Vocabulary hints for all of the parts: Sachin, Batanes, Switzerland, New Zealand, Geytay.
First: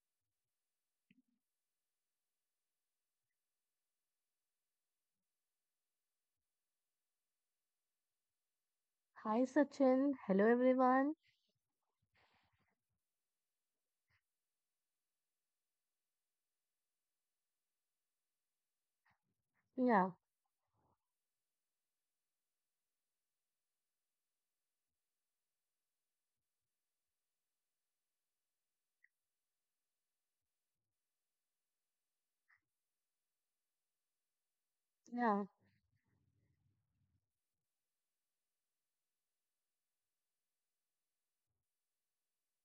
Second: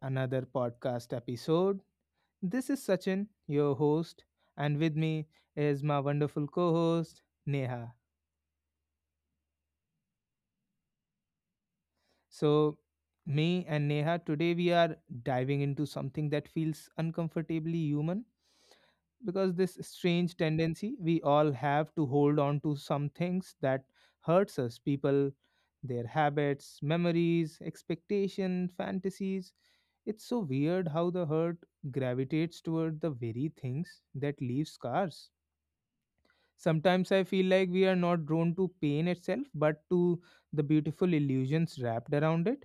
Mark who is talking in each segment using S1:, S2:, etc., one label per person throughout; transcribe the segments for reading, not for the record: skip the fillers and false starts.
S1: another podcast episode. This is Sachin, your host, and with me is my wonderful co host, Neha.
S2: Hi Sachin. Hello everyone.
S1: So, me and Neha, today we are diving into something that feels uncomfortably human because this
S2: Yeah,
S1: strange tendency we all have to hold on to some things that hurts us people, their habits, memories, expectation, fantasies. It's so weird how the hurt gravitates toward the very things that leave scars.
S2: yeah,
S1: Sometimes I feel like we are not drawn to pain itself, but to the beautiful illusions wrapped around it.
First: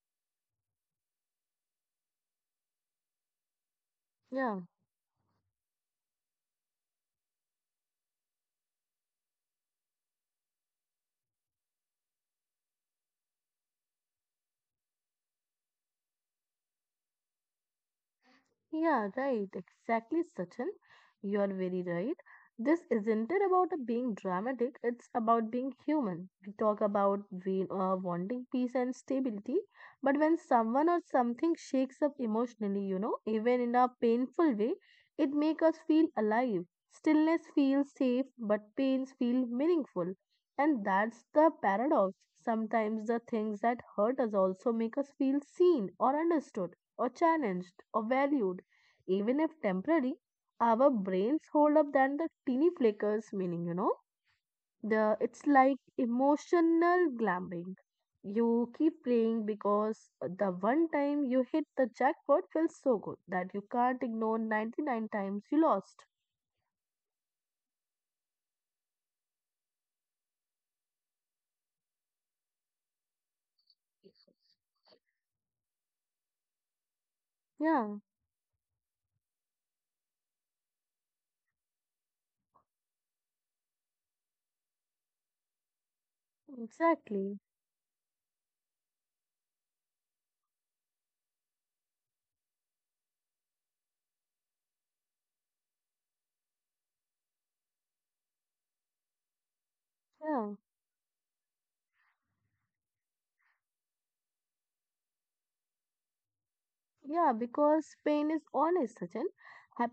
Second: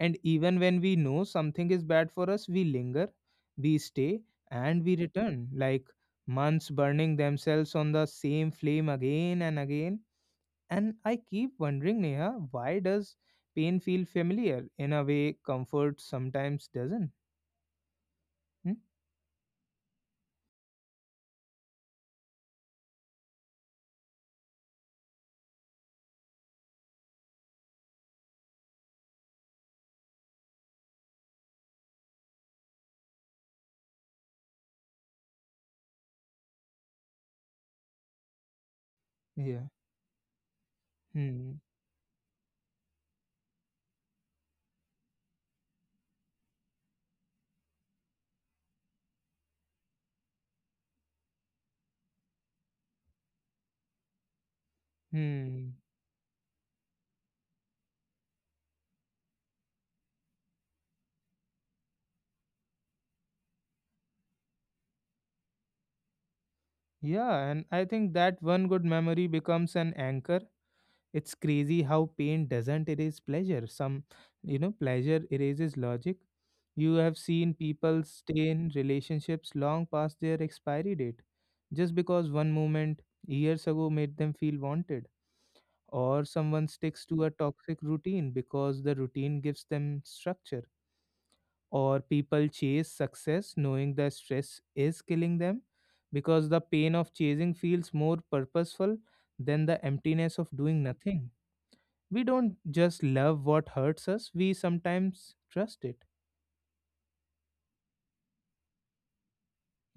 S1: And even when we know something is bad for us, we linger, we stay,
S2: yeah.
S1: and we return, like months burning themselves on the same flame again and again. And I keep wondering, Neha, why does pain feel familiar in a way, comfort sometimes doesn't? Hmm?
S2: Yeah, right. Exactly, Sachin. You are very right. This isn't it about being dramatic, it's about being human. We talk about wanting peace and stability, but when someone or something shakes up emotionally, even in a painful way, it makes us feel alive. Stillness feels safe, but pains feel
S1: Yeah.
S2: meaningful. And that's
S1: Hmm.
S2: the paradox. Sometimes the things that hurt us also make us feel seen or understood or challenged or valued even if temporary, our brains hold up than the teeny flickers meaning. The it's
S1: Hmm.
S2: like emotional glamping. You keep playing because the one time you hit the jackpot feels so good that you can't ignore 99 times you lost.
S1: Yeah, and I think that one good memory becomes an anchor. It's crazy how pain doesn't erase pleasure. Some, pleasure erases logic. You have seen
S2: Yeah,
S1: people stay in relationships long past their expiry date just because one moment years ago made them feel wanted. Or someone sticks to a
S2: exactly.
S1: toxic routine because the routine gives them structure. Or people chase success knowing the stress is killing them because the pain of chasing feels more purposeful than the emptiness of
S2: Yeah.
S1: doing nothing. We don't just love what hurts us, we sometimes trust it.
S2: Yeah, because pain is honest, Sachin.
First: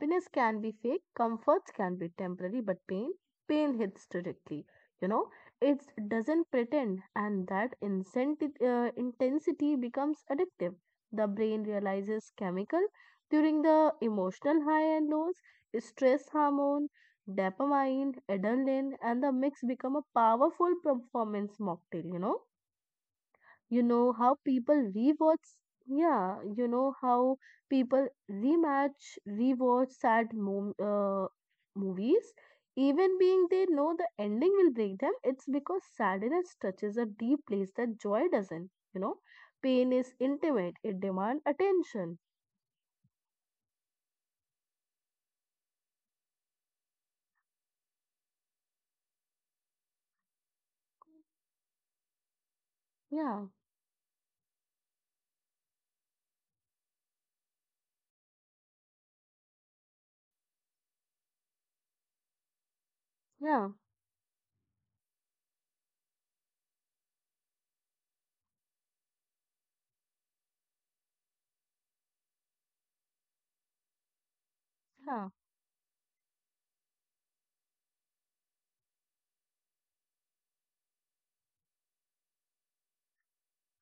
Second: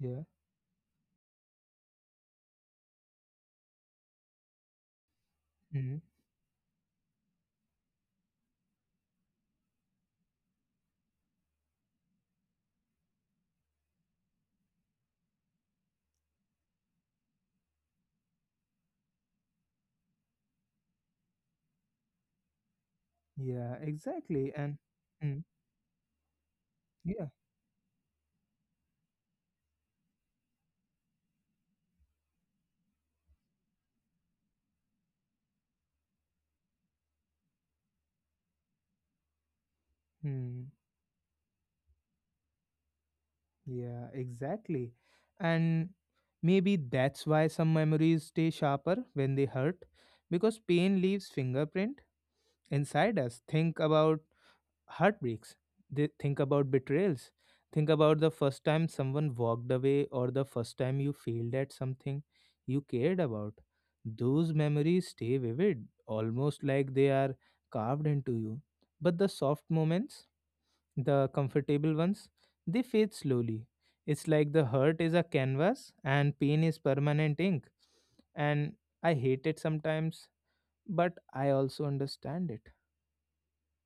S1: Yeah.
S2: can be fake, comforts can be temporary, but pain, pain hits directly. You know, it
S1: Mm.
S2: doesn't pretend, and that intensity becomes addictive. The brain realizes chemical during the emotional high and lows, stress hormone, dopamine, adrenaline, and the mix become a powerful performance mocktail.
S1: Yeah,
S2: You know how
S1: exactly. And
S2: people
S1: mm,
S2: rewatch, yeah, you know
S1: yeah.
S2: how people rewatch sad movies, even being they know the ending will break them. It's because sadness touches a deep place that joy doesn't. Pain is
S1: Mm,
S2: intimate; it demands attention.
S1: yeah, exactly. And maybe that's why some memories stay sharper when they hurt because pain leaves fingerprint inside us.
S2: Yeah,
S1: Think about heartbreaks. They think about betrayals. Think about the first time someone walked away or the first time you failed at something you cared about.
S2: yeah,
S1: Those memories stay vivid, almost like they are carved into you. But the soft moments, the comfortable ones, they fade slowly. It's like the hurt is a
S2: yeah.
S1: canvas and pain is permanent ink. And I hate it sometimes, but I also understand it.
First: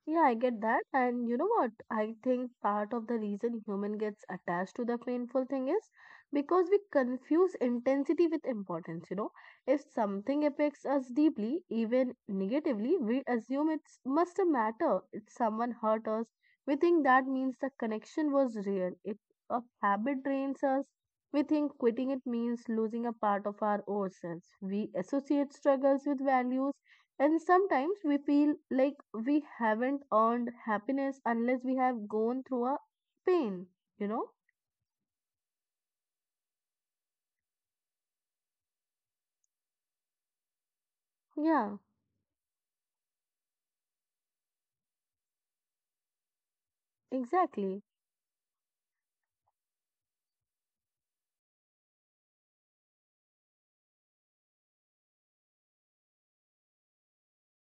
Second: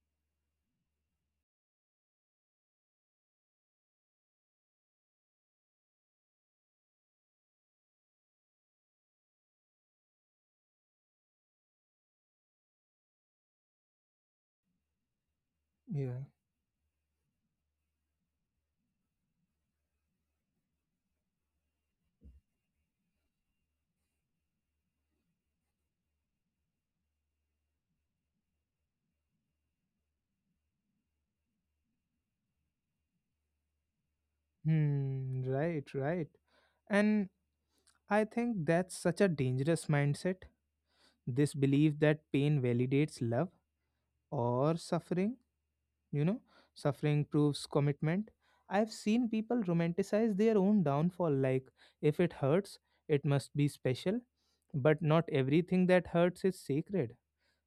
S2: Yeah, I get that. And you know what? I think part of the reason human gets attached to the painful thing is because we confuse intensity with importance. If something affects us deeply, even negatively, we assume it must matter. If someone hurt us,
S1: Yeah.
S2: we think that means the connection was real. If a habit drains us, we think quitting it means losing a part of ourselves. We associate struggles with values, and sometimes we feel like we haven't earned happiness unless we have gone through a pain, you know?
S1: Hmm. Right. Right. And I think that's such a dangerous mindset. This
S2: Yeah,
S1: belief that pain validates love or suffering, you know, suffering proves
S2: exactly.
S1: commitment. I've seen people romanticize their own downfall, like if it hurts, it must be special. But not everything that hurts is sacred.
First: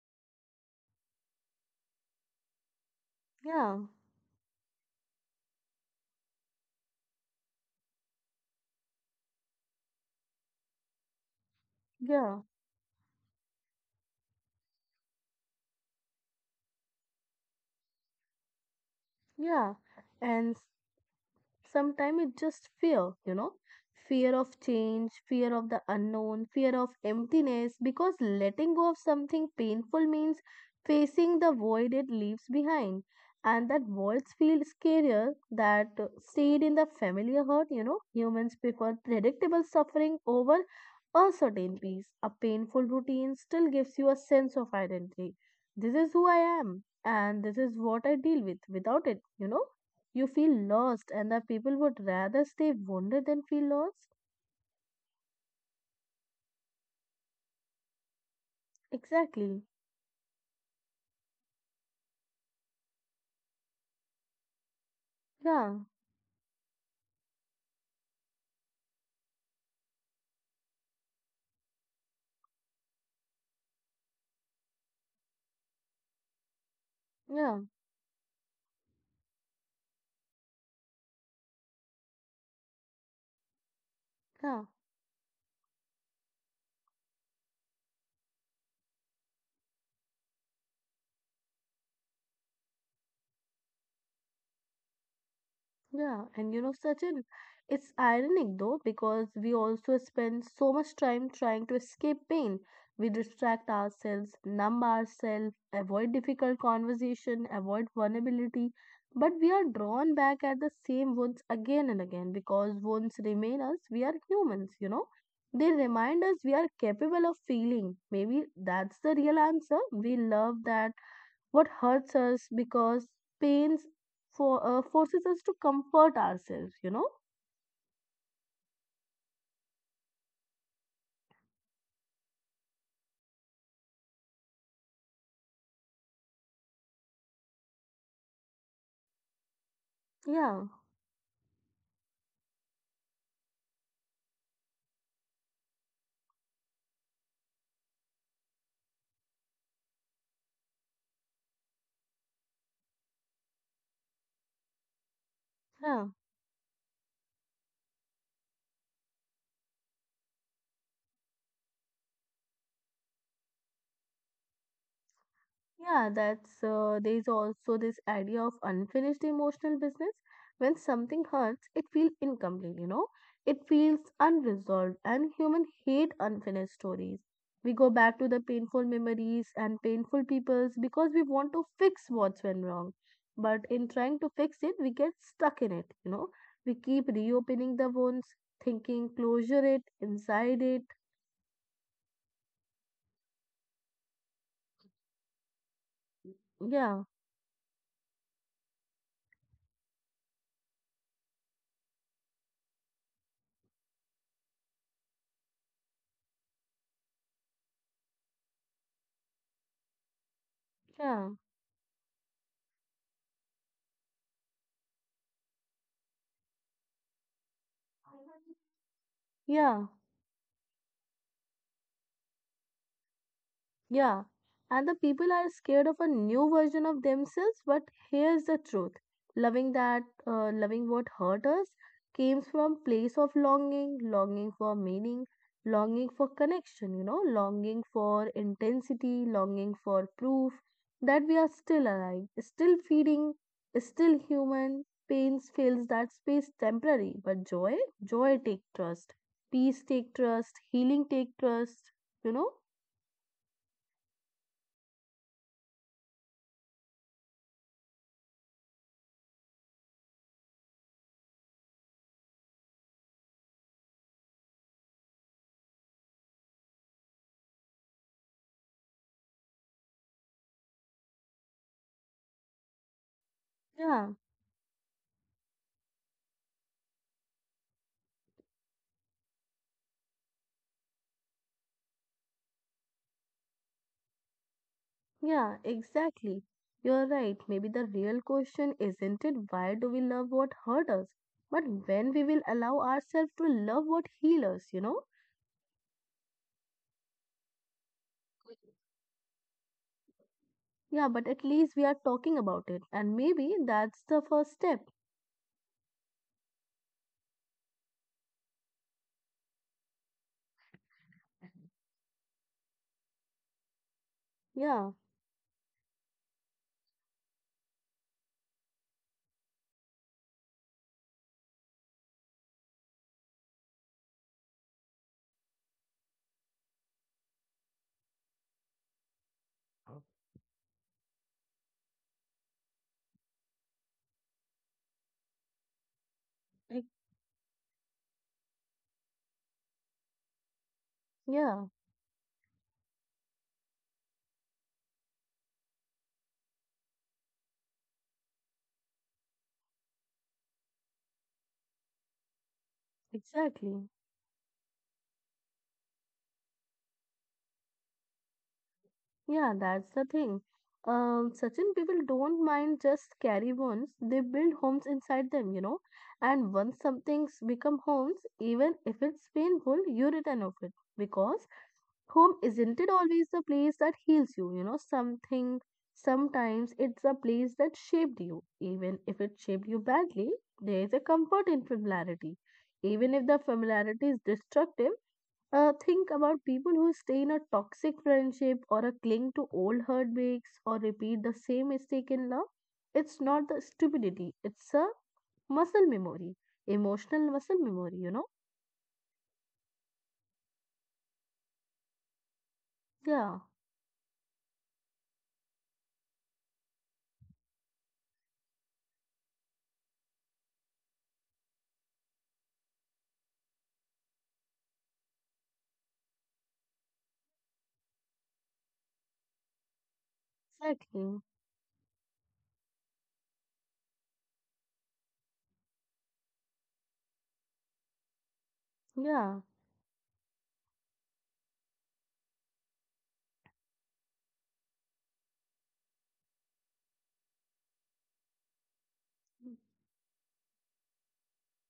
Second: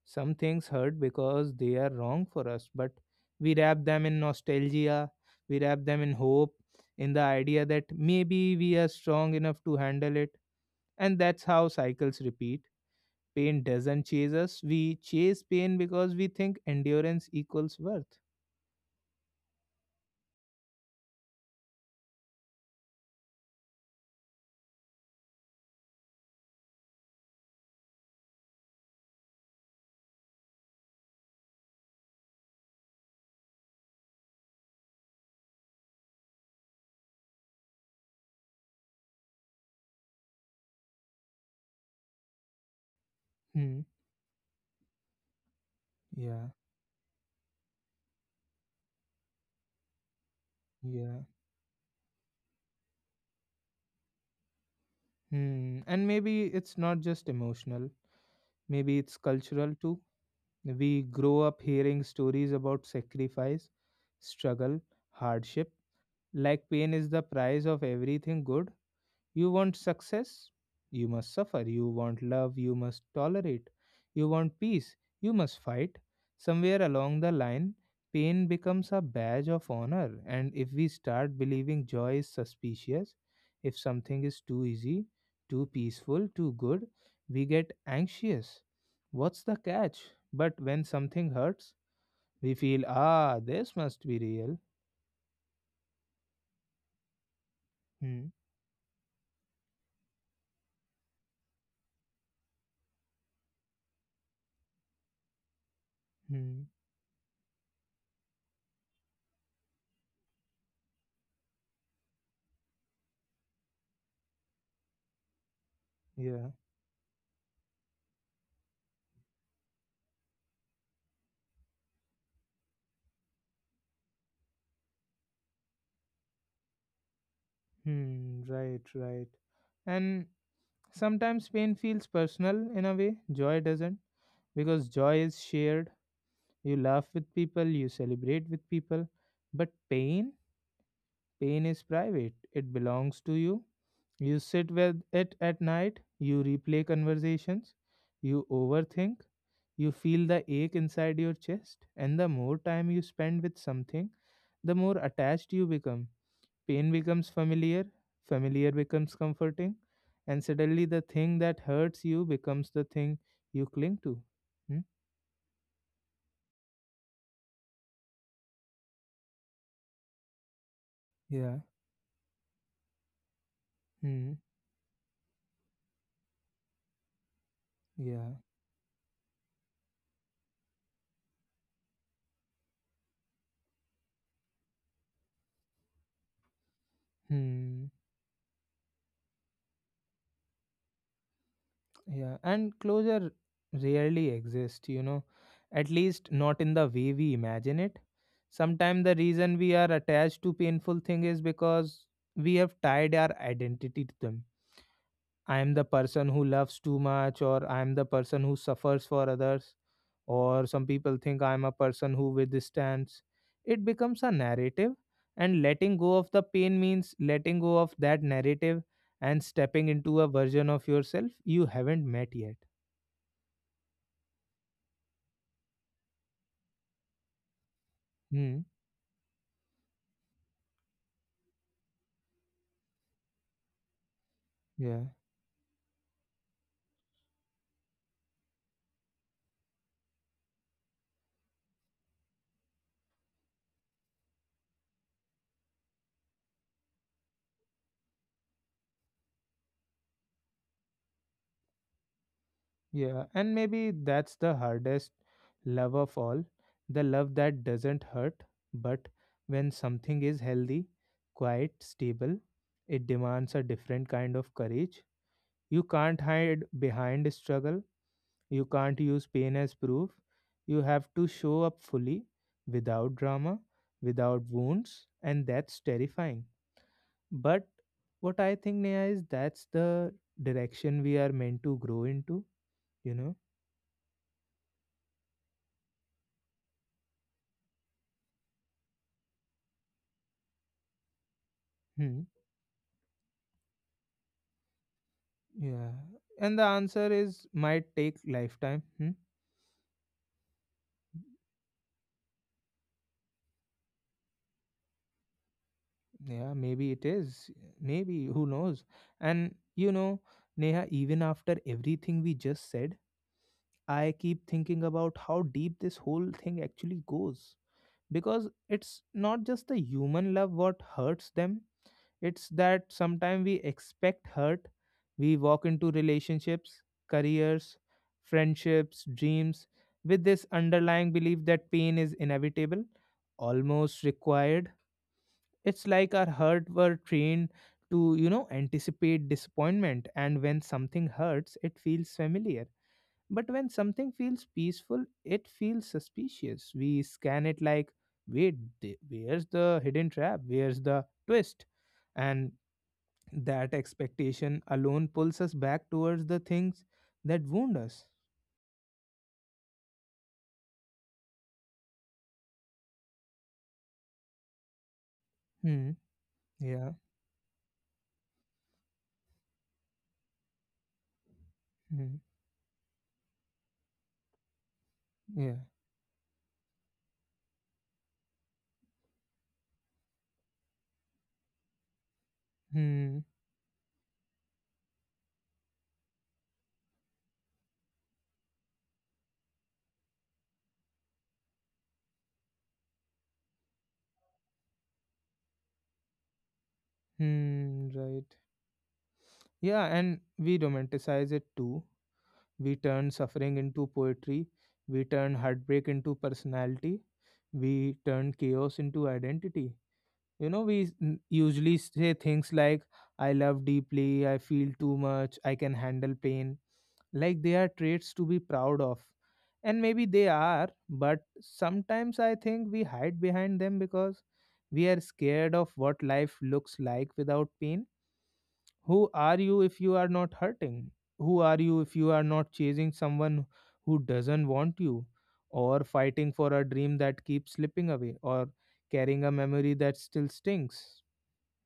S1: Some things hurt because they are wrong for us, but we
S2: Yeah,
S1: wrap them in nostalgia, we wrap them in hope, in the idea that maybe we are strong enough to handle it. And that's how cycles
S2: yeah,
S1: repeat. Pain doesn't chase us. We chase pain because we think endurance equals worth.
S2: yeah. And sometimes it's just fear, you know fear of change, fear of the unknown, fear of emptiness because letting go of something painful means facing the void it leaves behind, and that voids feel scarier that stayed in the familiar hurt. Humans prefer predictable suffering over uncertain peace. A painful routine still
S1: Hmm.
S2: gives you a sense of identity: this is who I
S1: Yeah.
S2: am, and this is what I deal with without it. You feel lost,
S1: Yeah.
S2: and the people would rather stay wounded than feel lost.
S1: Hmm. And maybe it's not just emotional. Maybe it's
S2: Exactly.
S1: cultural too. We grow up hearing stories about sacrifice, struggle, hardship,
S2: Yeah,
S1: like pain is the price of everything good. You want success? You must suffer. You want love? You must tolerate. You want peace? You must fight. Somewhere along the
S2: yeah,
S1: line, pain becomes a badge of honor. And if we start believing joy is suspicious, if something is
S2: yeah.
S1: too easy, too peaceful, too good, we get anxious. What's the catch? But when something hurts, we feel, ah, this must be real.
S2: Yeah, and you know, Sachin, it's
S1: Hmm,
S2: ironic though, because we also spend so much time trying to escape pain. We distract ourselves, numb ourselves, avoid difficult
S1: hmm,
S2: conversation, avoid vulnerability, but we are drawn back at the same wounds again and again because wounds remain us. We are humans. They remind us
S1: yeah,
S2: we are capable of feeling. Maybe that's the real answer. We love that what hurts us because pains forces us to comfort ourselves.
S1: hmm, right, right. And sometimes pain feels personal in a way, joy doesn't, because joy is shared. You laugh with people, you celebrate with people. But pain,
S2: Yeah,
S1: pain is private, it belongs to you. You sit with it at night, you replay conversations, you overthink, you feel the ache inside your chest, and the more time you spend with something, the more attached you
S2: yeah.
S1: become. Pain becomes familiar, familiar becomes comforting, and suddenly the thing that hurts you becomes the thing you cling to. Hmm?
S2: Yeah, that's there is also this idea of unfinished emotional business. When something
S1: Yeah.
S2: hurts, it feels incomplete, it feels
S1: Hmm.
S2: unresolved, and human hate unfinished stories. We go back to
S1: Yeah.
S2: the painful memories and painful peoples because we want to fix what's went wrong. But in trying to fix it, we get stuck in it. We keep reopening
S1: Hmm.
S2: the wounds, thinking closure it, inside it.
S1: Yeah. And closure rarely exists, you know, at least not in the
S2: Yeah,
S1: way we imagine it. Sometimes the reason we are attached to painful thing is because we have tied our identity to them. I am the person who loves too much, or I am the person who suffers for others, or some people
S2: yeah,
S1: think I am a person who withstands. It becomes a narrative, and letting go of the pain means letting go of that narrative and stepping
S2: yeah.
S1: into a version of yourself you haven't met yet.
S2: Yeah, and the people are scared of a new version of themselves, but here's the
S1: Hmm.
S2: truth. Loving loving what hurt us came from place of longing, longing for
S1: Yeah.
S2: meaning, longing for connection, longing for intensity, longing for proof that we are still alive, still feeding, still human. Pain fills that space temporary, but joy, joy take trust. Peace take trust, healing take trust, you know?
S1: Yeah. And maybe that's the hardest love of all, the love that doesn't hurt. But when something is healthy, quiet, stable, it demands a different kind of courage. You can't hide behind struggle. You can't use pain as proof. You have to show up fully, without drama,
S2: Yeah.
S1: without wounds, and that's terrifying. But what I think, Neha, is that's the direction we are meant to grow into, you know?
S2: Yeah, exactly. You're right. Maybe the real question isn't it why do we love what hurt us, but when
S1: Hmm.
S2: we will allow ourselves to love what heals us?
S1: Yeah. And the answer is might take lifetime. Hmm?
S2: Yeah, but at least we are talking about it, and maybe that's the first step.
S1: Yeah, maybe it is. Maybe, who knows? And you know, Neha, even after everything we just said, I keep thinking
S2: Yeah,
S1: about how deep this whole thing actually goes. Because it's not just the human love what hurts them, it's that sometimes we expect hurt. We walk into relationships, careers, friendships, dreams with this underlying belief that pain is inevitable, almost required. It's like our heart were
S2: ex-
S1: trained to, you know, anticipate disappointment, and when something hurts
S2: yeah,
S1: it feels familiar, but when something feels peaceful, it feels suspicious. We scan it like, wait, where's the hidden trap? Where's the twist? And that
S2: exactly.
S1: expectation alone pulls us back towards the things that wound us.
S2: Yeah, that's the thing. Certain people don't mind just carry wounds; they build homes inside them.
S1: Hmm.
S2: And once
S1: Yeah.
S2: some things become homes, even if it's painful, you return of it because
S1: Hmm.
S2: home isn't it always the place that heals you,
S1: Yeah.
S2: something sometimes it's a place that shaped you. Even if it shaped you badly, there is a comfort in familiarity. Even
S1: Hmm.
S2: if the familiarity is destructive, think about people who stay in a toxic friendship or a cling to old heartbreaks or repeat the same mistake in love. It's not the stupidity, it's a muscle memory, emotional muscle
S1: Hmm.
S2: memory.
S1: Right. Yeah. And we romanticize it too. We turn
S2: Yeah,
S1: suffering into poetry. We turn heartbreak into personality. We turn chaos into identity. You know, we usually say things like, I love deeply, I feel too much, I can handle pain. Like they are traits to be proud of. And maybe they are,
S2: exactly.
S1: but sometimes I think we hide behind them because we are scared of what life looks like without pain. Who
S2: Yeah.
S1: are you if you are not hurting? Who are you if you are not chasing someone who doesn't want you? Or fighting for a dream that keeps slipping away? Or carrying a memory that still stings?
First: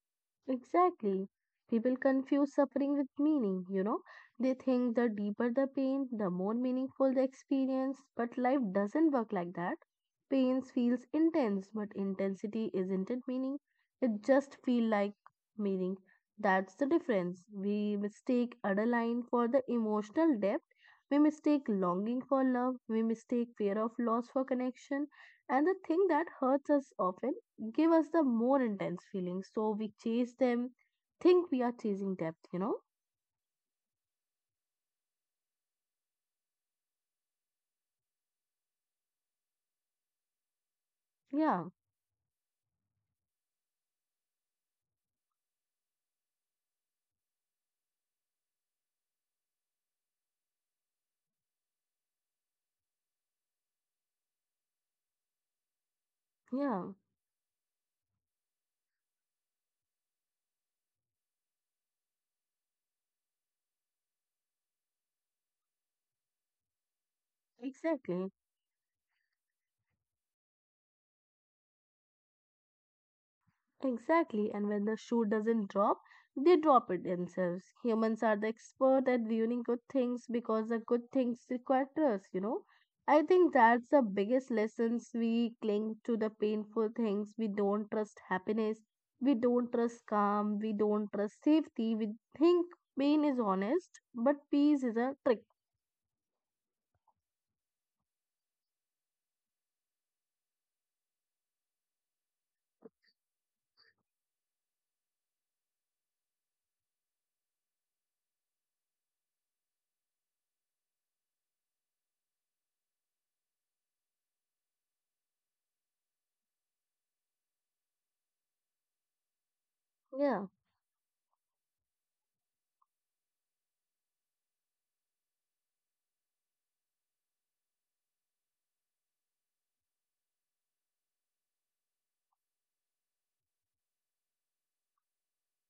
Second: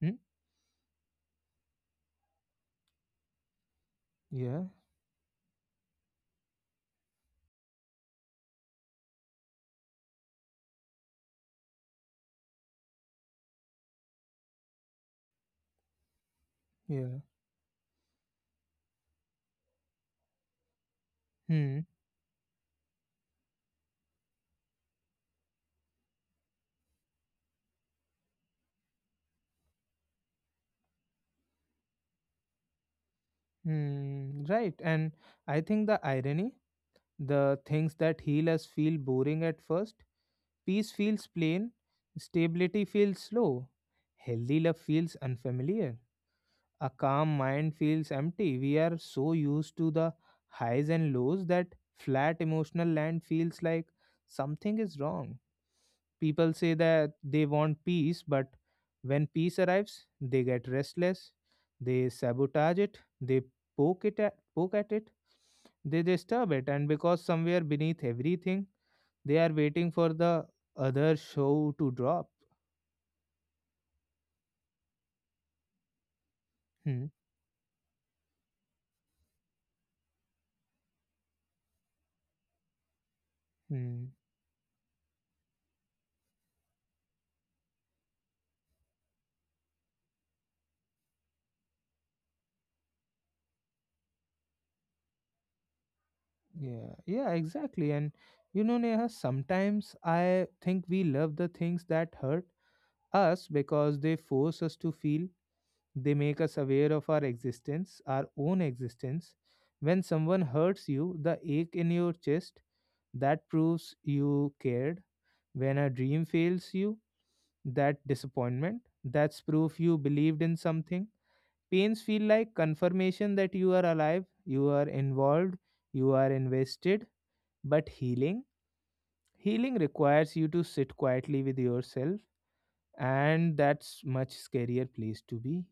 S1: Hmm?
S2: Exactly. People confuse suffering with meaning. They
S1: Yeah,
S2: think the deeper the pain, the more meaningful the experience, but life doesn't work like that. Pain feels intense, but intensity isn't it meaning. It just feel like meaning. That's the
S1: yeah.
S2: difference. We mistake adrenaline for the emotional depth. We mistake
S1: Hmm.
S2: longing for love. We mistake fear of loss for connection. And the thing that hurts us often give us the more intense feelings. So we chase them, think we are chasing depth.
S1: Hmm. Right. And I think the irony, the things that heal us feel boring at first. Peace feels
S2: Yeah,
S1: plain, stability feels slow, healthy love feels unfamiliar, a calm mind feels empty. We are so used to the highs and lows that flat emotional land feels like something is wrong. People say
S2: yeah,
S1: that they want peace, but when peace arrives, they get restless, they sabotage it, they poke it at, poke at it, they disturb it, and because somewhere beneath
S2: exactly,
S1: everything, they are waiting for the other show to drop.
S2: exactly. And when the shoe doesn't drop, they drop it
S1: Hmm.
S2: themselves. Humans are the expert at viewing good things because the good things require trust. I think that's the
S1: Hmm.
S2: biggest lessons we cling to the painful things. We don't trust happiness. We don't trust calm. We don't trust safety. We think pain is honest, but peace is a trick.
S1: Yeah, yeah, exactly. And you know, Neha, sometimes I think we love the things that hurt us because they force us to feel. They make us aware of our existence, our own existence. When someone hurts you, the ache in your chest, that proves you cared. When a dream fails you, that disappointment, that's proof you believed
S2: Yeah.
S1: in something. Pains feel like confirmation that you are alive, you are involved, you are invested. But healing, healing requires you to sit quietly with yourself, and that's much scarier place to be.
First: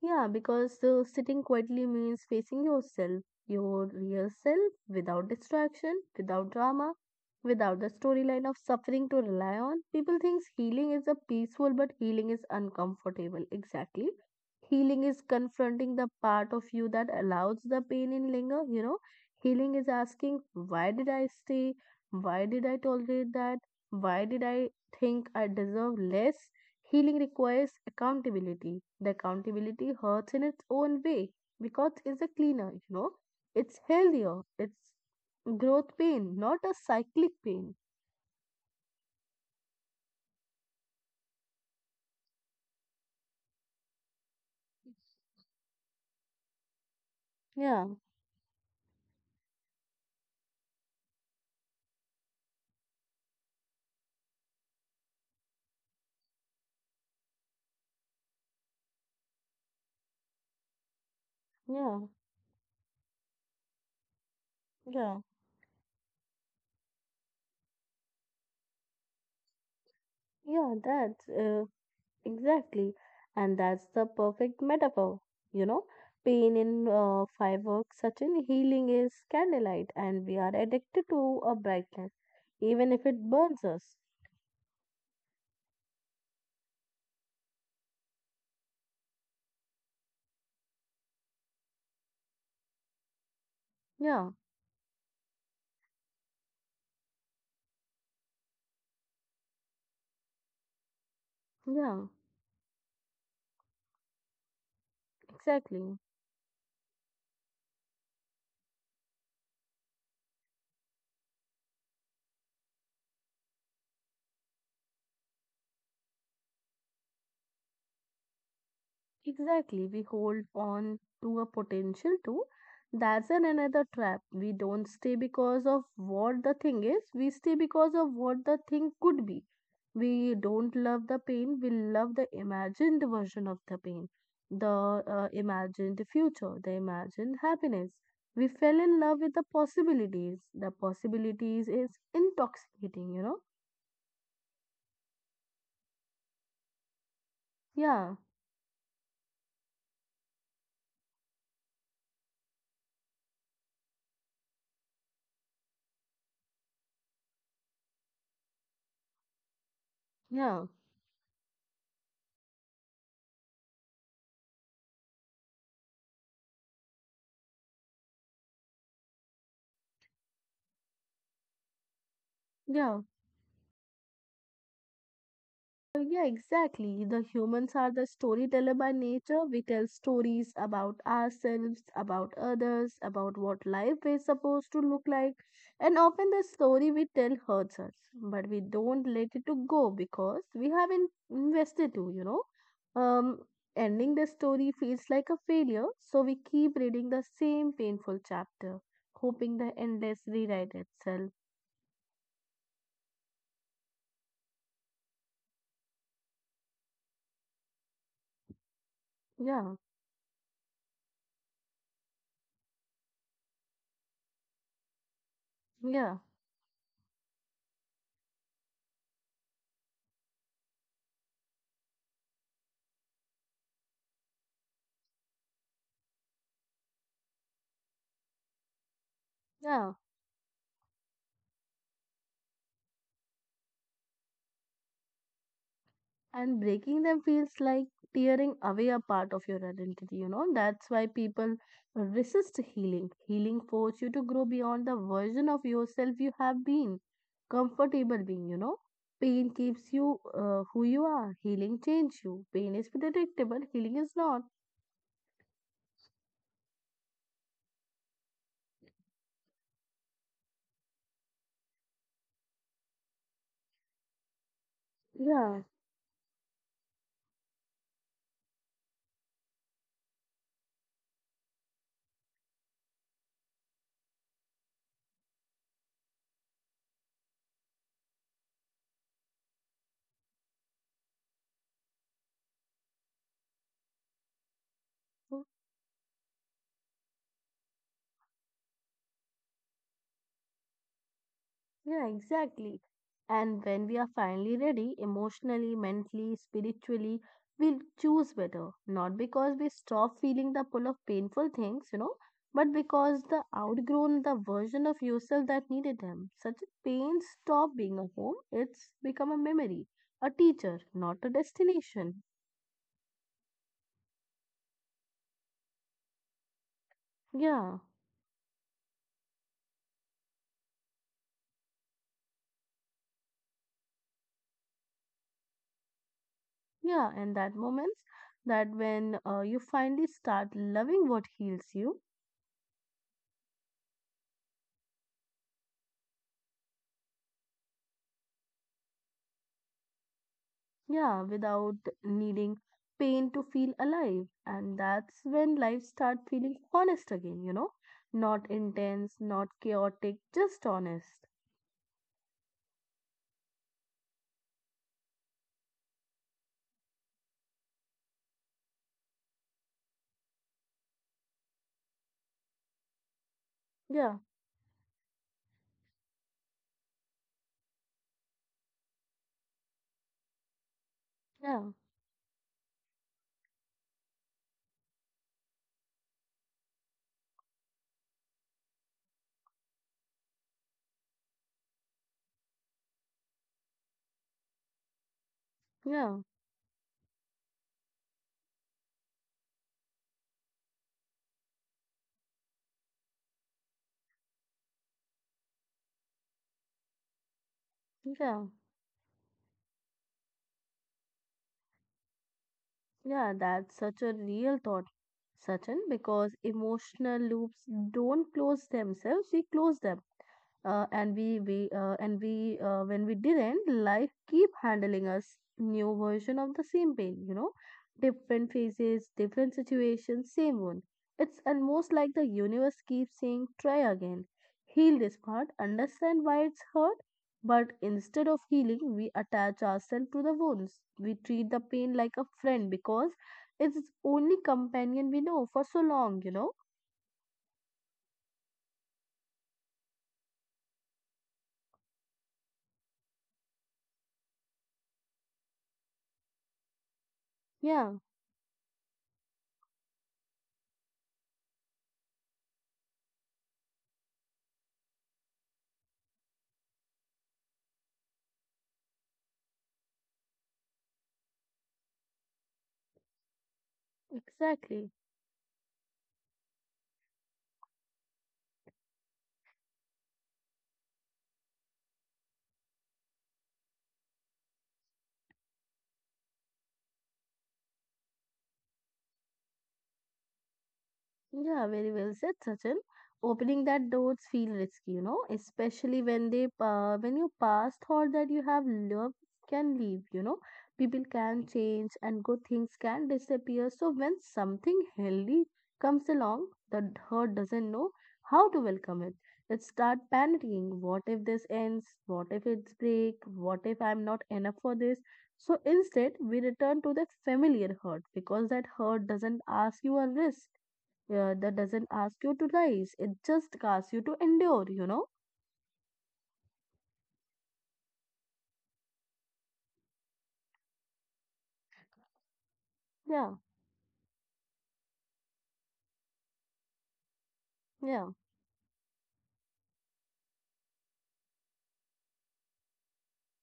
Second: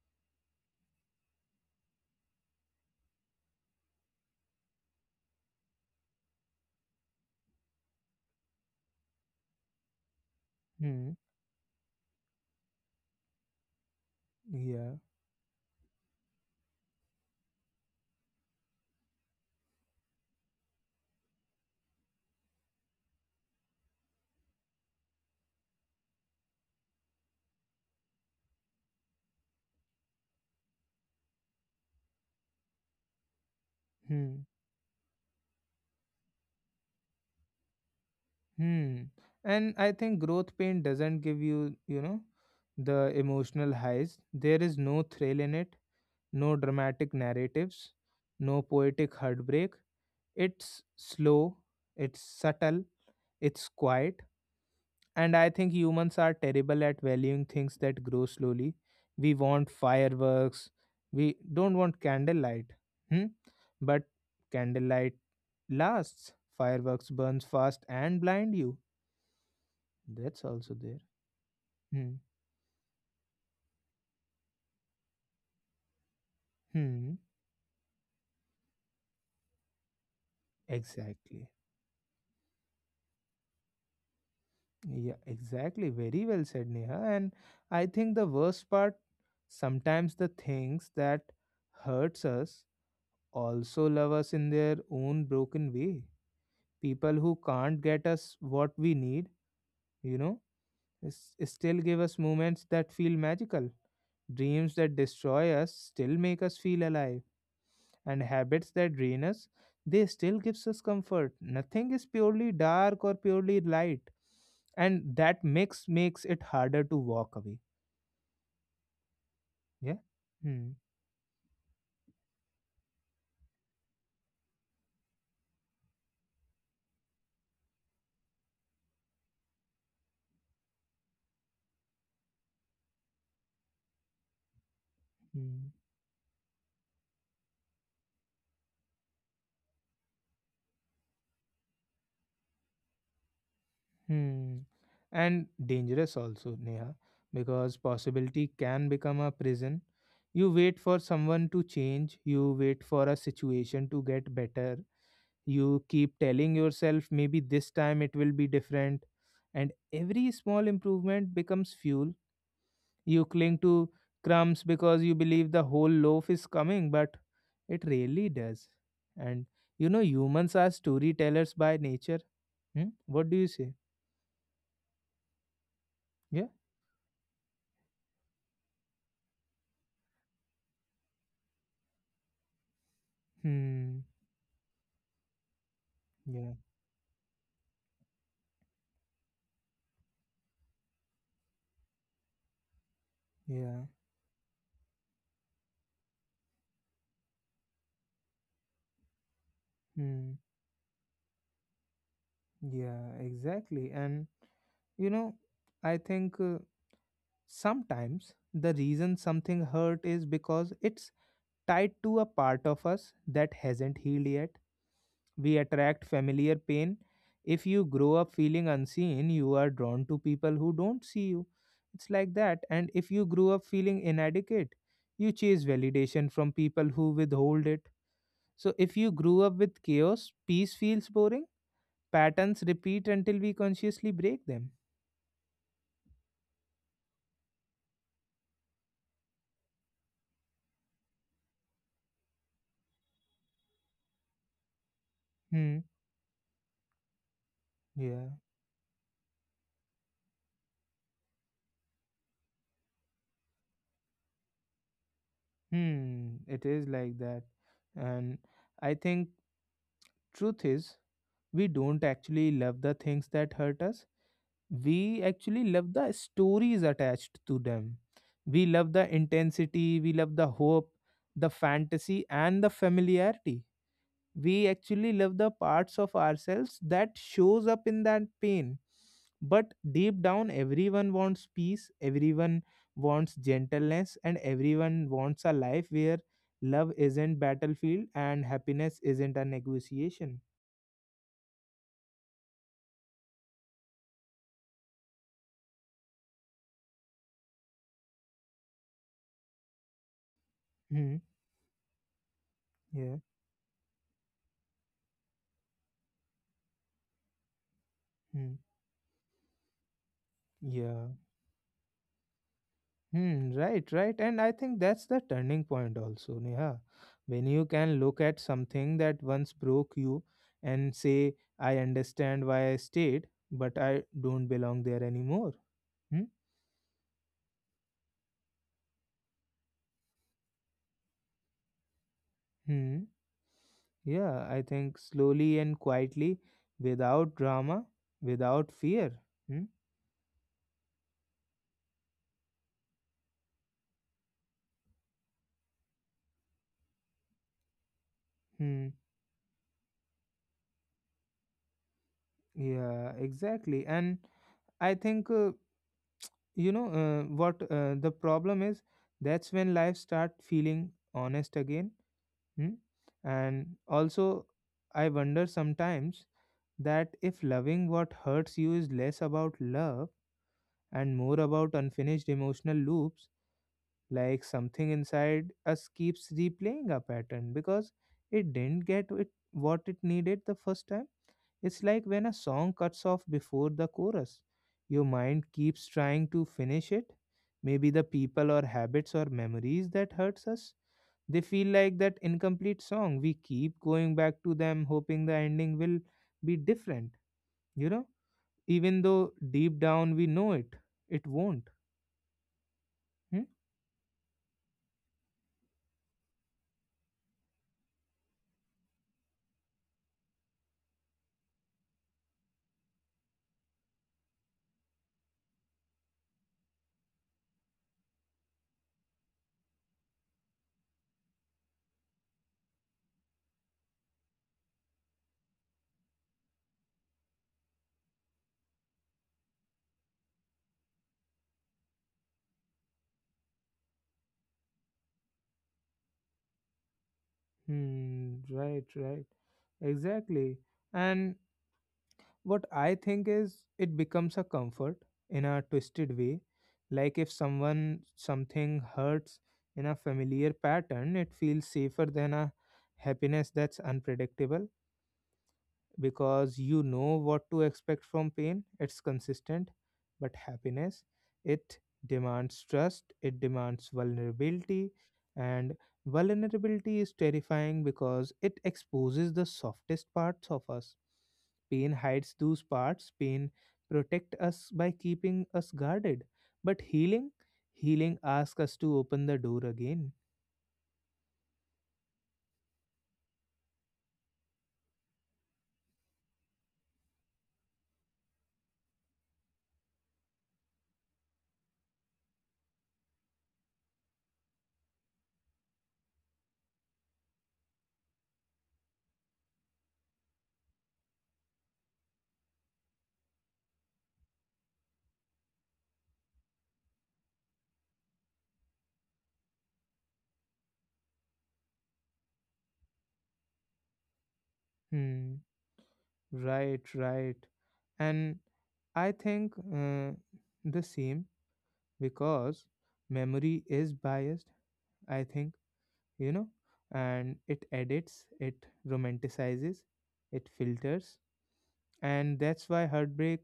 S2: Yeah, because sitting quietly means facing yourself, your real self, without distraction, without drama, without the storyline of suffering to rely on. People think healing is a
S1: Hmm.
S2: peaceful, but healing is uncomfortable. Exactly.
S1: Yeah.
S2: Healing is confronting the part of you that allows the pain in linger. Healing is asking, why did I stay? Why did I tolerate that? Why did I think I deserve less? Healing requires accountability. The accountability hurts in its own way because it's a cleaner. It's healthier.
S1: Hmm.
S2: It's growth pain, not a cyclic pain.
S1: Hmm. And I think growth pain doesn't give you, you know, the emotional highs. There is no thrill in it, no dramatic
S2: Yeah,
S1: narratives, no poetic heartbreak. It's slow, it's subtle, it's quiet. And I think humans are terrible at valuing things that grow slowly. We want fireworks, we don't
S2: yeah,
S1: want candlelight. Hmm? But candlelight
S2: yeah,
S1: lasts, fireworks burns fast and blind you. That's
S2: yeah,
S1: also there.
S2: that's
S1: Hmm.
S2: exactly. And that's the perfect metaphor, you know. Pain in
S1: Hmm.
S2: fireworks, such in healing is candlelight, and we are addicted to a
S1: Exactly.
S2: brightness, even if it burns us.
S1: Yeah, exactly. Very well said, Neha. And I think the worst part, sometimes the things that hurts us also love
S2: Yeah,
S1: us in their own broken way. People who can't get us what we need, you know, is, still give
S2: yeah,
S1: us moments that feel magical. Dreams that destroy us
S2: exactly.
S1: still make us feel alive, and habits that drain us, they still gives us comfort. Nothing is purely dark or purely light, and that mix makes it harder to walk away.
S2: Exactly,
S1: Yeah.
S2: we hold
S1: Hmm.
S2: on to a potential too. That's an another trap. We don't stay because of what the thing is, we stay because of what the thing could be. We don't love the pain, we love the imagined version of the pain, the
S1: Hmm.
S2: imagined future, the imagined happiness. We fell in love with the possibilities. The possibilities is intoxicating,
S1: Hmm. And dangerous also, Neha, because
S2: Yeah,
S1: possibility can become a prison. You wait for someone to change. You wait for a situation to get better. You keep telling yourself maybe this time it will be different, and every
S2: yeah,
S1: small improvement becomes fuel. You cling to crumbs because you believe the whole loaf is coming, but it really does. And you know, humans are storytellers by nature. Hmm?
S2: yeah.
S1: What do you say?
S2: Yeah,
S1: Yeah.
S2: exactly. The humans are the storyteller by nature. We tell stories about ourselves, about others, about what life
S1: Hmm.
S2: is supposed to look like. And often the
S1: Yeah.
S2: story we tell hurts us, but we don't let it to go because we have invested to, Um,
S1: Yeah.
S2: Ending the story feels like a failure, so we keep reading the same painful chapter, hoping the endless
S1: Hmm.
S2: rewrite itself.
S1: Yeah. Exactly. And you know, I think sometimes the reason something
S2: Yeah,
S1: hurt is because it's tied to a part of us that hasn't healed yet. We attract
S2: yeah,
S1: familiar pain. If you grow up feeling unseen, you are drawn to people who don't see you. It's like that. And if you grew up feeling inadequate, you chase validation from people who withhold it. So if you grew up with
S2: yeah.
S1: chaos, peace feels boring. Patterns repeat until we consciously break them.
S2: And breaking them feels like tearing away a part of your identity, that's why people resist healing. Healing forces you to grow beyond the version of
S1: Hmm.
S2: yourself you have been comfortable
S1: Yeah.
S2: being, pain keeps you who you are. Healing changes you. Pain is predictable, healing is not.
S1: Hmm. It is like that. And I think truth is we don't actually love the things that hurt us, we actually
S2: Yeah.
S1: love the stories attached to them. We love the intensity, we love the hope, the fantasy, and the familiarity. We actually love the parts of ourselves that shows up in that pain. But deep down, everyone wants peace, everyone wants gentleness, and everyone wants a life where love isn't battlefield and happiness isn't a negotiation.
S2: Yeah, exactly. And when we are finally ready, emotionally, mentally, spiritually, we'll choose better. Not because we stop feeling the pull of
S1: Hmm.
S2: painful things, but
S1: Yeah.
S2: because the outgrown the version of yourself that needed them. Such a pain stop being a home.
S1: Hmm.
S2: It's become a memory, a teacher,
S1: Yeah.
S2: not a destination.
S1: Hmm, right, right. And I think that's the turning point also, Neha. When you
S2: Yeah,
S1: can look at something that once broke you and say, I understand why I stayed, but I don't belong there anymore. Hmm?
S2: yeah. And that moments that when you finally start loving what heals you.
S1: Hmm. Yeah, I think slowly and quietly, without drama, without fear. Hmm?
S2: Yeah, without needing pain to feel alive. And that's when life start feeling honest again, Not
S1: Hmm.
S2: intense, not chaotic, just honest.
S1: Yeah, exactly. And I think, what the problem is, that's when life start feeling honest again. Hmm? And
S2: Yeah,
S1: also, I wonder sometimes that if loving what hurts you is less about love and more
S2: yeah,
S1: about unfinished emotional loops, like something inside us keeps replaying a pattern because it didn't get it what it needed the first time. It's like when a song cuts off before the chorus. Your mind keeps
S2: yeah,
S1: trying to finish it. Maybe the people or habits or memories that hurts us, they feel like that incomplete song. We keep going back to them, hoping the ending will be different, you know,
S2: yeah,
S1: even though deep down we know it, it won't.
S2: yeah,
S1: Hmm?
S2: that's such a real thought, Sachin, because emotional loops don't close themselves, we close them. And we and we When we didn't, life keep handling us new version of the same pain, different phases, different situations, same wound. It's almost like the universe keeps saying try again, heal this part, understand why it's hurt. But instead of healing we attach ourselves to the wounds, we treat the pain like a friend because it's its only companion we know for so long,
S1: Hmm, right, right. Exactly. And what I think is it becomes a comfort in a twisted way. Like if
S2: yeah,
S1: someone, something hurts in a familiar pattern, it feels safer than a happiness that's unpredictable. Because you know what to expect from pain. It's consistent, but happiness, it demands trust, it demands
S2: exactly.
S1: vulnerability, and vulnerability is terrifying because it exposes the softest parts of us. Pain hides those parts, pain protect us by keeping us guarded. But healing, healing asks us to open the door again.
S2: Yeah, very well said, Sachin. Opening that doors feel risky, especially when they when you pass thought that you have loved can leave. People can change and good things can disappear. So when something healthy comes along, the hurt doesn't know how to welcome it. It start panicking. What if this ends? What if it's break? What if I'm not enough for this? So instead, we return to that familiar hurt because that hurt doesn't ask you a risk, yeah, that doesn't ask you to rise. It just asks you to endure, you know?
S1: Hmm. Right, right. And I think the same because
S2: Yeah,
S1: memory is biased, I think, you know, and it
S2: yeah,
S1: edits, it romanticizes, it filters. And that's why heartbreak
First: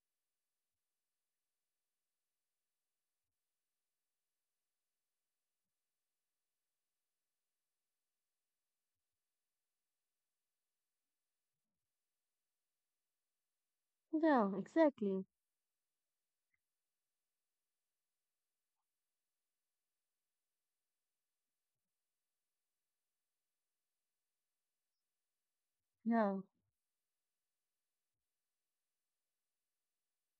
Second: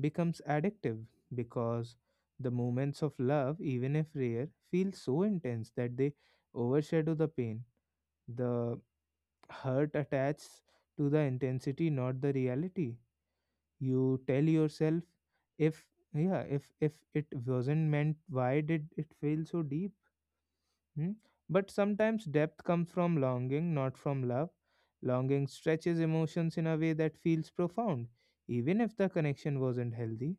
S1: becomes addictive because the moments of love, even if rare, feel so intense that they overshadow the pain. The hurt attaches to the intensity, not the reality. You tell
S2: yeah,
S1: yourself,
S2: exactly.
S1: if, yeah, if it wasn't meant, why did it feel so deep? Hmm? But sometimes depth comes from longing, not from love. Longing stretches
S2: Yeah.
S1: emotions in a way that feels profound, even if the connection wasn't healthy.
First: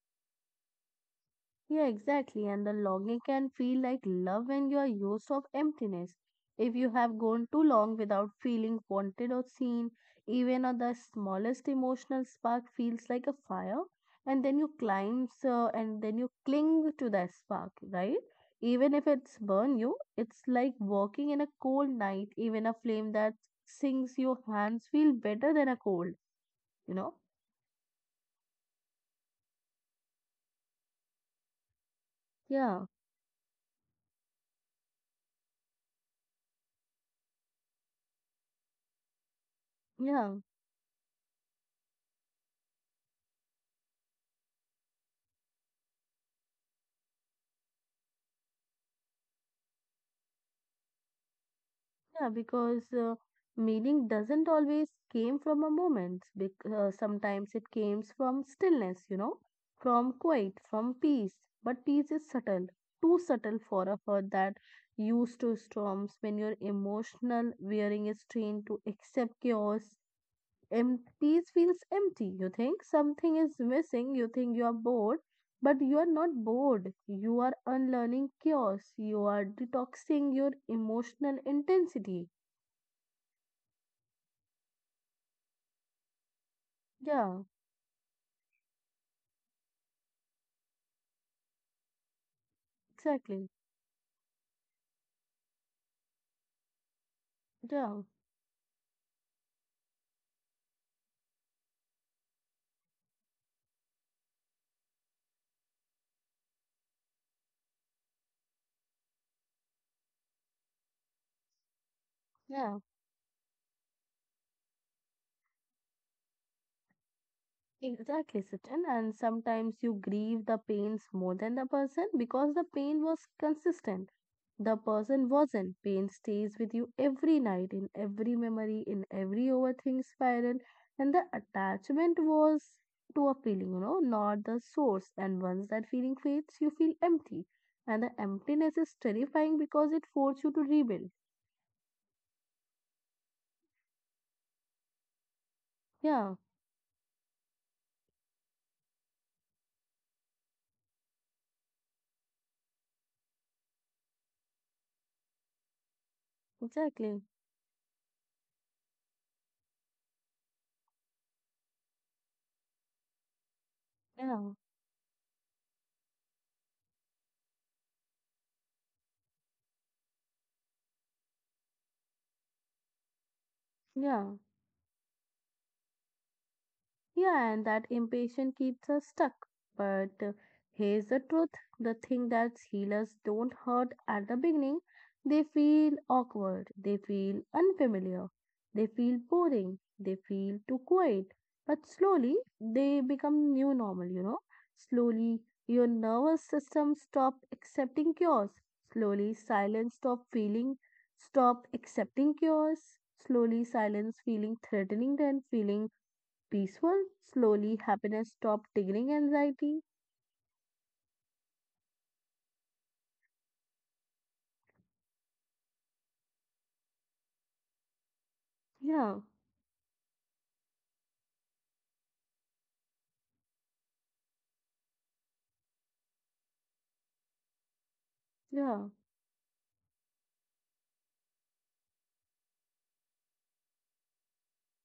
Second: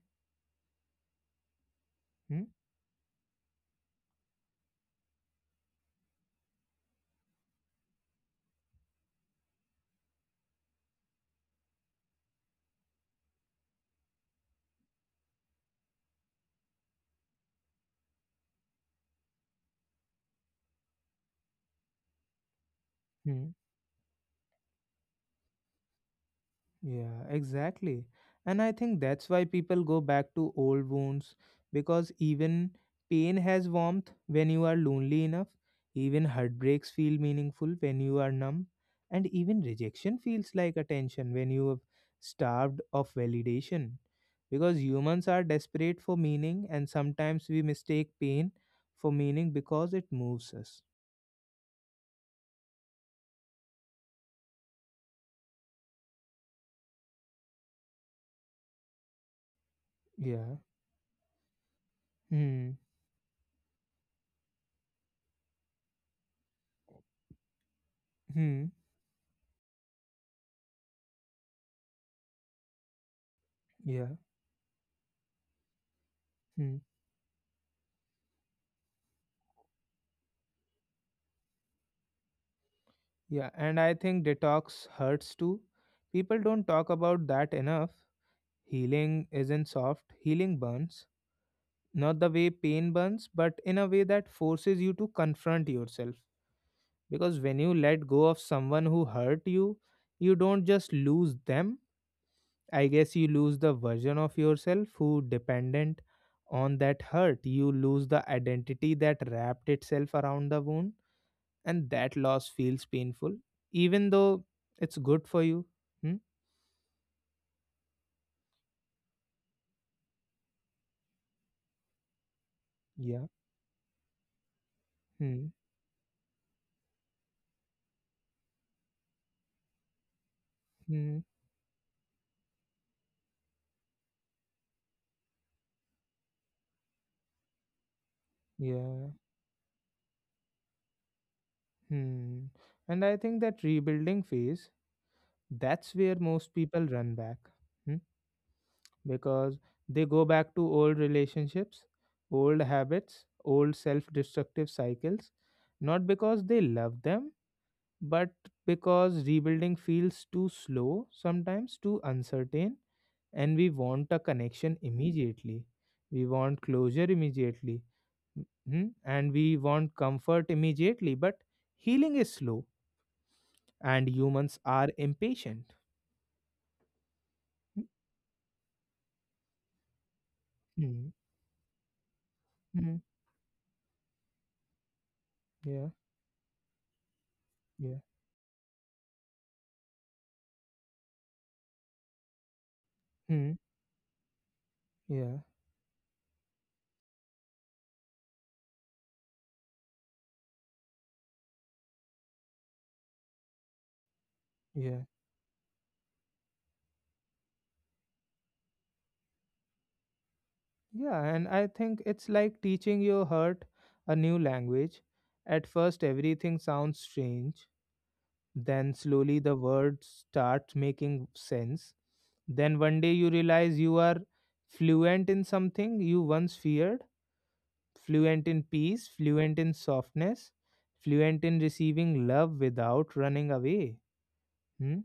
S2: Yeah,
S1: Hmm?
S2: exactly. And the longing can feel like love when you are used of emptiness. If you have gone too long without feeling wanted or seen, even on the smallest emotional spark feels like a fire, and then you climb, so and then you cling to that spark, right? Even if it's burn you, it's like walking in a cold night. Even a flame that
S1: Hmm?
S2: sinks your hands feel better than a cold. You know?
S1: Yeah, exactly. And I think that's why people go back to old wounds, because even
S2: Yeah,
S1: pain has warmth when you are lonely enough, even heartbreaks feel meaningful when you are numb, and even rejection
S2: yeah.
S1: feels like attention when you have starved of validation. Because humans are desperate for meaning, and sometimes we mistake pain for meaning because it moves us.
S2: Yeah, because meaning doesn't always came from a moment. Because sometimes it came from stillness, you know, from
S1: Yeah.
S2: quiet, from peace. But peace is
S1: Hmm.
S2: subtle, too subtle for a heart that used to storms. When your emotional wearing is
S1: Hmm.
S2: trained to accept chaos, peace feels empty. You think something is
S1: Yeah.
S2: missing. You think you are bored, but you are not
S1: Hmm.
S2: bored. You are unlearning chaos. You are detoxing your emotional intensity.
S1: Yeah, and I think detox hurts too. People don't talk about
S2: Yeah,
S1: that enough. Healing isn't soft, healing burns. Not the way pain burns, but
S2: exactly.
S1: in a way that forces you to confront yourself. Because when you let
S2: Yeah,
S1: go of someone who hurt you, you don't just lose them. I guess you lose the version of yourself who dependent on that hurt. You lose the identity that wrapped itself around the wound, and that loss feels
S2: yeah,
S1: painful even though it's good for you. Hmm?
S2: exactly, Sachin. And sometimes you grieve the pains more than the person because the pain
S1: Yeah.
S2: was consistent. The person
S1: Hmm.
S2: wasn't. Pain stays with you every night, in every memory, in every overthink spiral. And
S1: Hmm.
S2: the attachment was to a feeling, you know, not the source. And once that feeling fades, you feel empty. And the emptiness is
S1: Yeah.
S2: terrifying because it forces you to rebuild.
S1: Hmm. And I think that rebuilding phase, that's where
S2: Yeah,
S1: most people run back. Hmm? Because they go back to old relationships, old habits, old self-destructive cycles, not because they love
S2: exactly.
S1: them, but because rebuilding feels too slow, sometimes too uncertain, and we want a
S2: Yeah,
S1: connection immediately. We want closure immediately. Mhm. And we want comfort immediately. But healing is slow and
S2: yeah.
S1: humans are impatient.
S2: Yeah, and that impatience keeps us stuck. But here's
S1: Mhm.
S2: the truth, the thing that
S1: Mhm.
S2: healers don't hurt at the beginning, they
S1: Yeah.
S2: feel awkward, they feel
S1: Yeah.
S2: unfamiliar, they feel boring, they feel too quiet. But slowly, they become
S1: Mhm.
S2: new normal, you know. Slowly,
S1: Yeah.
S2: your nervous system stop accepting cures. Slowly, silence stop feeling, stop accepting cures. Slowly, silence feeling
S1: Yeah.
S2: threatening, then feeling peaceful, slowly happiness stopped triggering anxiety.
S1: Yeah. And I think it's like teaching your heart a new language. At first, everything sounds strange. Then,
S2: Yeah,
S1: slowly, the words start making sense. Then one day you realize you are fluent in something you once feared, fluent in
S2: yeah,
S1: peace, fluent in softness, fluent in receiving love without running away. Hmm?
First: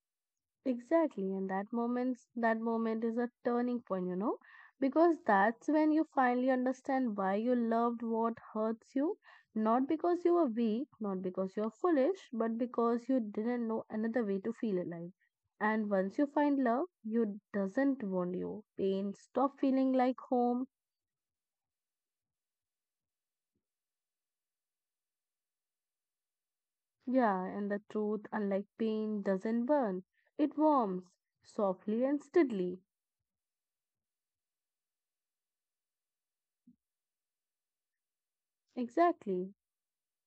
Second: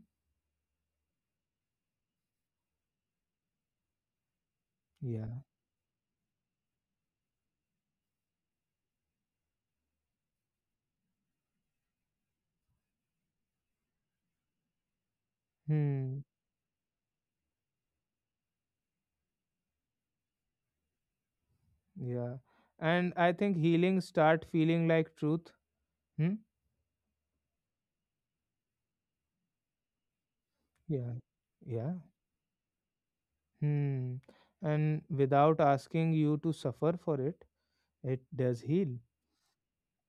S2: exactly. And that moment is a turning point, you know, because
S1: Yeah.
S2: that's when you finally understand why you loved what hurts you. Not because you were weak, not because you are foolish, but because you didn't know another way to feel alive. And once you
S1: Hmm.
S2: find love, you doesn't want you. Pain stop feeling like home.
S1: Yeah. And I think healing start feeling like truth. Hmm?
S2: Yeah, and the truth, unlike pain, doesn't burn. It warms
S1: Yeah.
S2: softly
S1: Yeah.
S2: and steadily.
S1: Hmm. And without asking you to suffer for it, it does heal.
S2: Exactly.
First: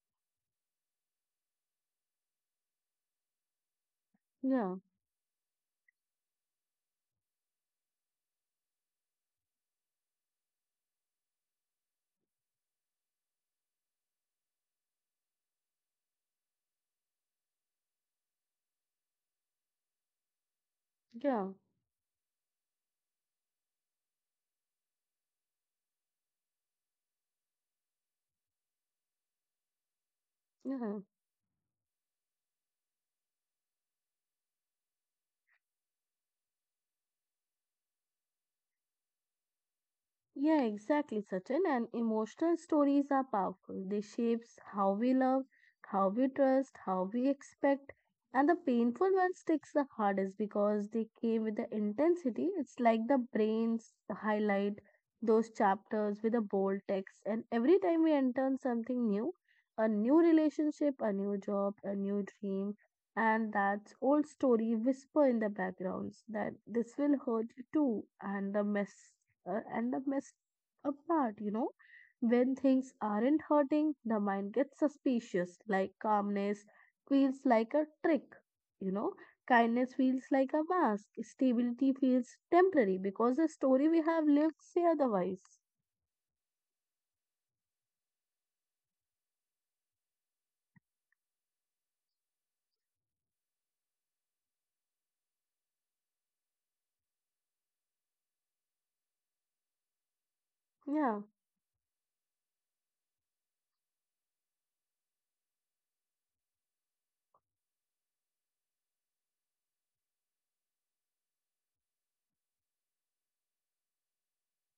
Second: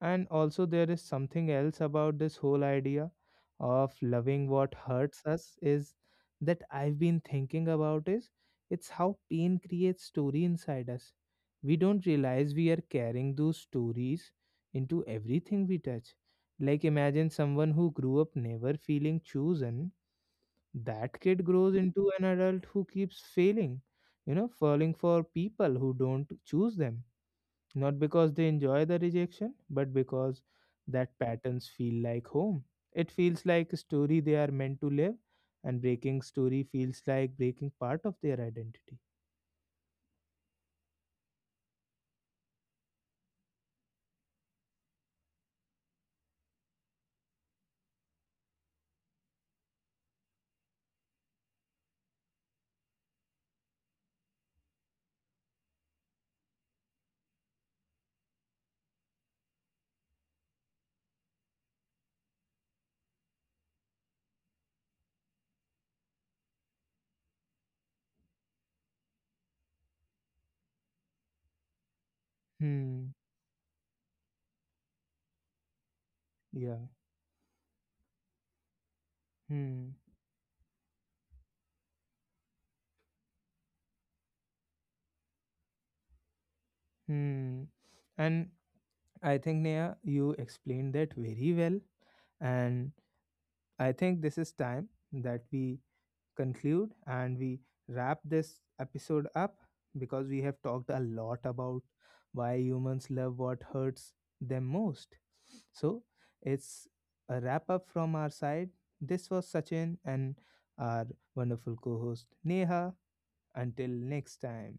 S1: And also, there is something else about this whole idea of loving what
S2: Yeah,
S1: hurts us is that I've been thinking about, is it's how pain creates story inside us. We don't realize we are carrying those stories into everything we touch. Like imagine someone who grew up never feeling chosen. That kid
S2: yeah,
S1: grows into an adult who keeps failing, you know, falling for people who don't choose them, not because they enjoy the rejection, but because
S2: yeah.
S1: that patterns feel like home. It feels like a story they are meant to live, and breaking story feels like breaking part of their identity.
S2: Yeah, exactly, Sachin. And emotional stories are powerful. They shapes how we love, how we trust, how we expect. And the painful one sticks the hardest because they came with the intensity. It's like the brains highlight those chapters with a bold text. And every time we enter something new, a new relationship, a new job, a new dream, and that old story whisper in the backgrounds that this will hurt you too. And the messed up part, you know. When things
S1: Hmm.
S2: aren't hurting, the mind gets suspicious, like calmness
S1: Yeah.
S2: feels like a trick, you know. Kindness
S1: Hmm.
S2: feels like a mask. Stability feels temporary because the story we have lived say otherwise.
S1: Hmm. And I think, Neha, you explained that very well. And I think this is time that we conclude and we wrap this episode up, because we have talked a
S2: Yeah.
S1: lot about why humans love what hurts them most. So it's a wrap up from our side. This was Sachin and our wonderful co host Neha. Until next time.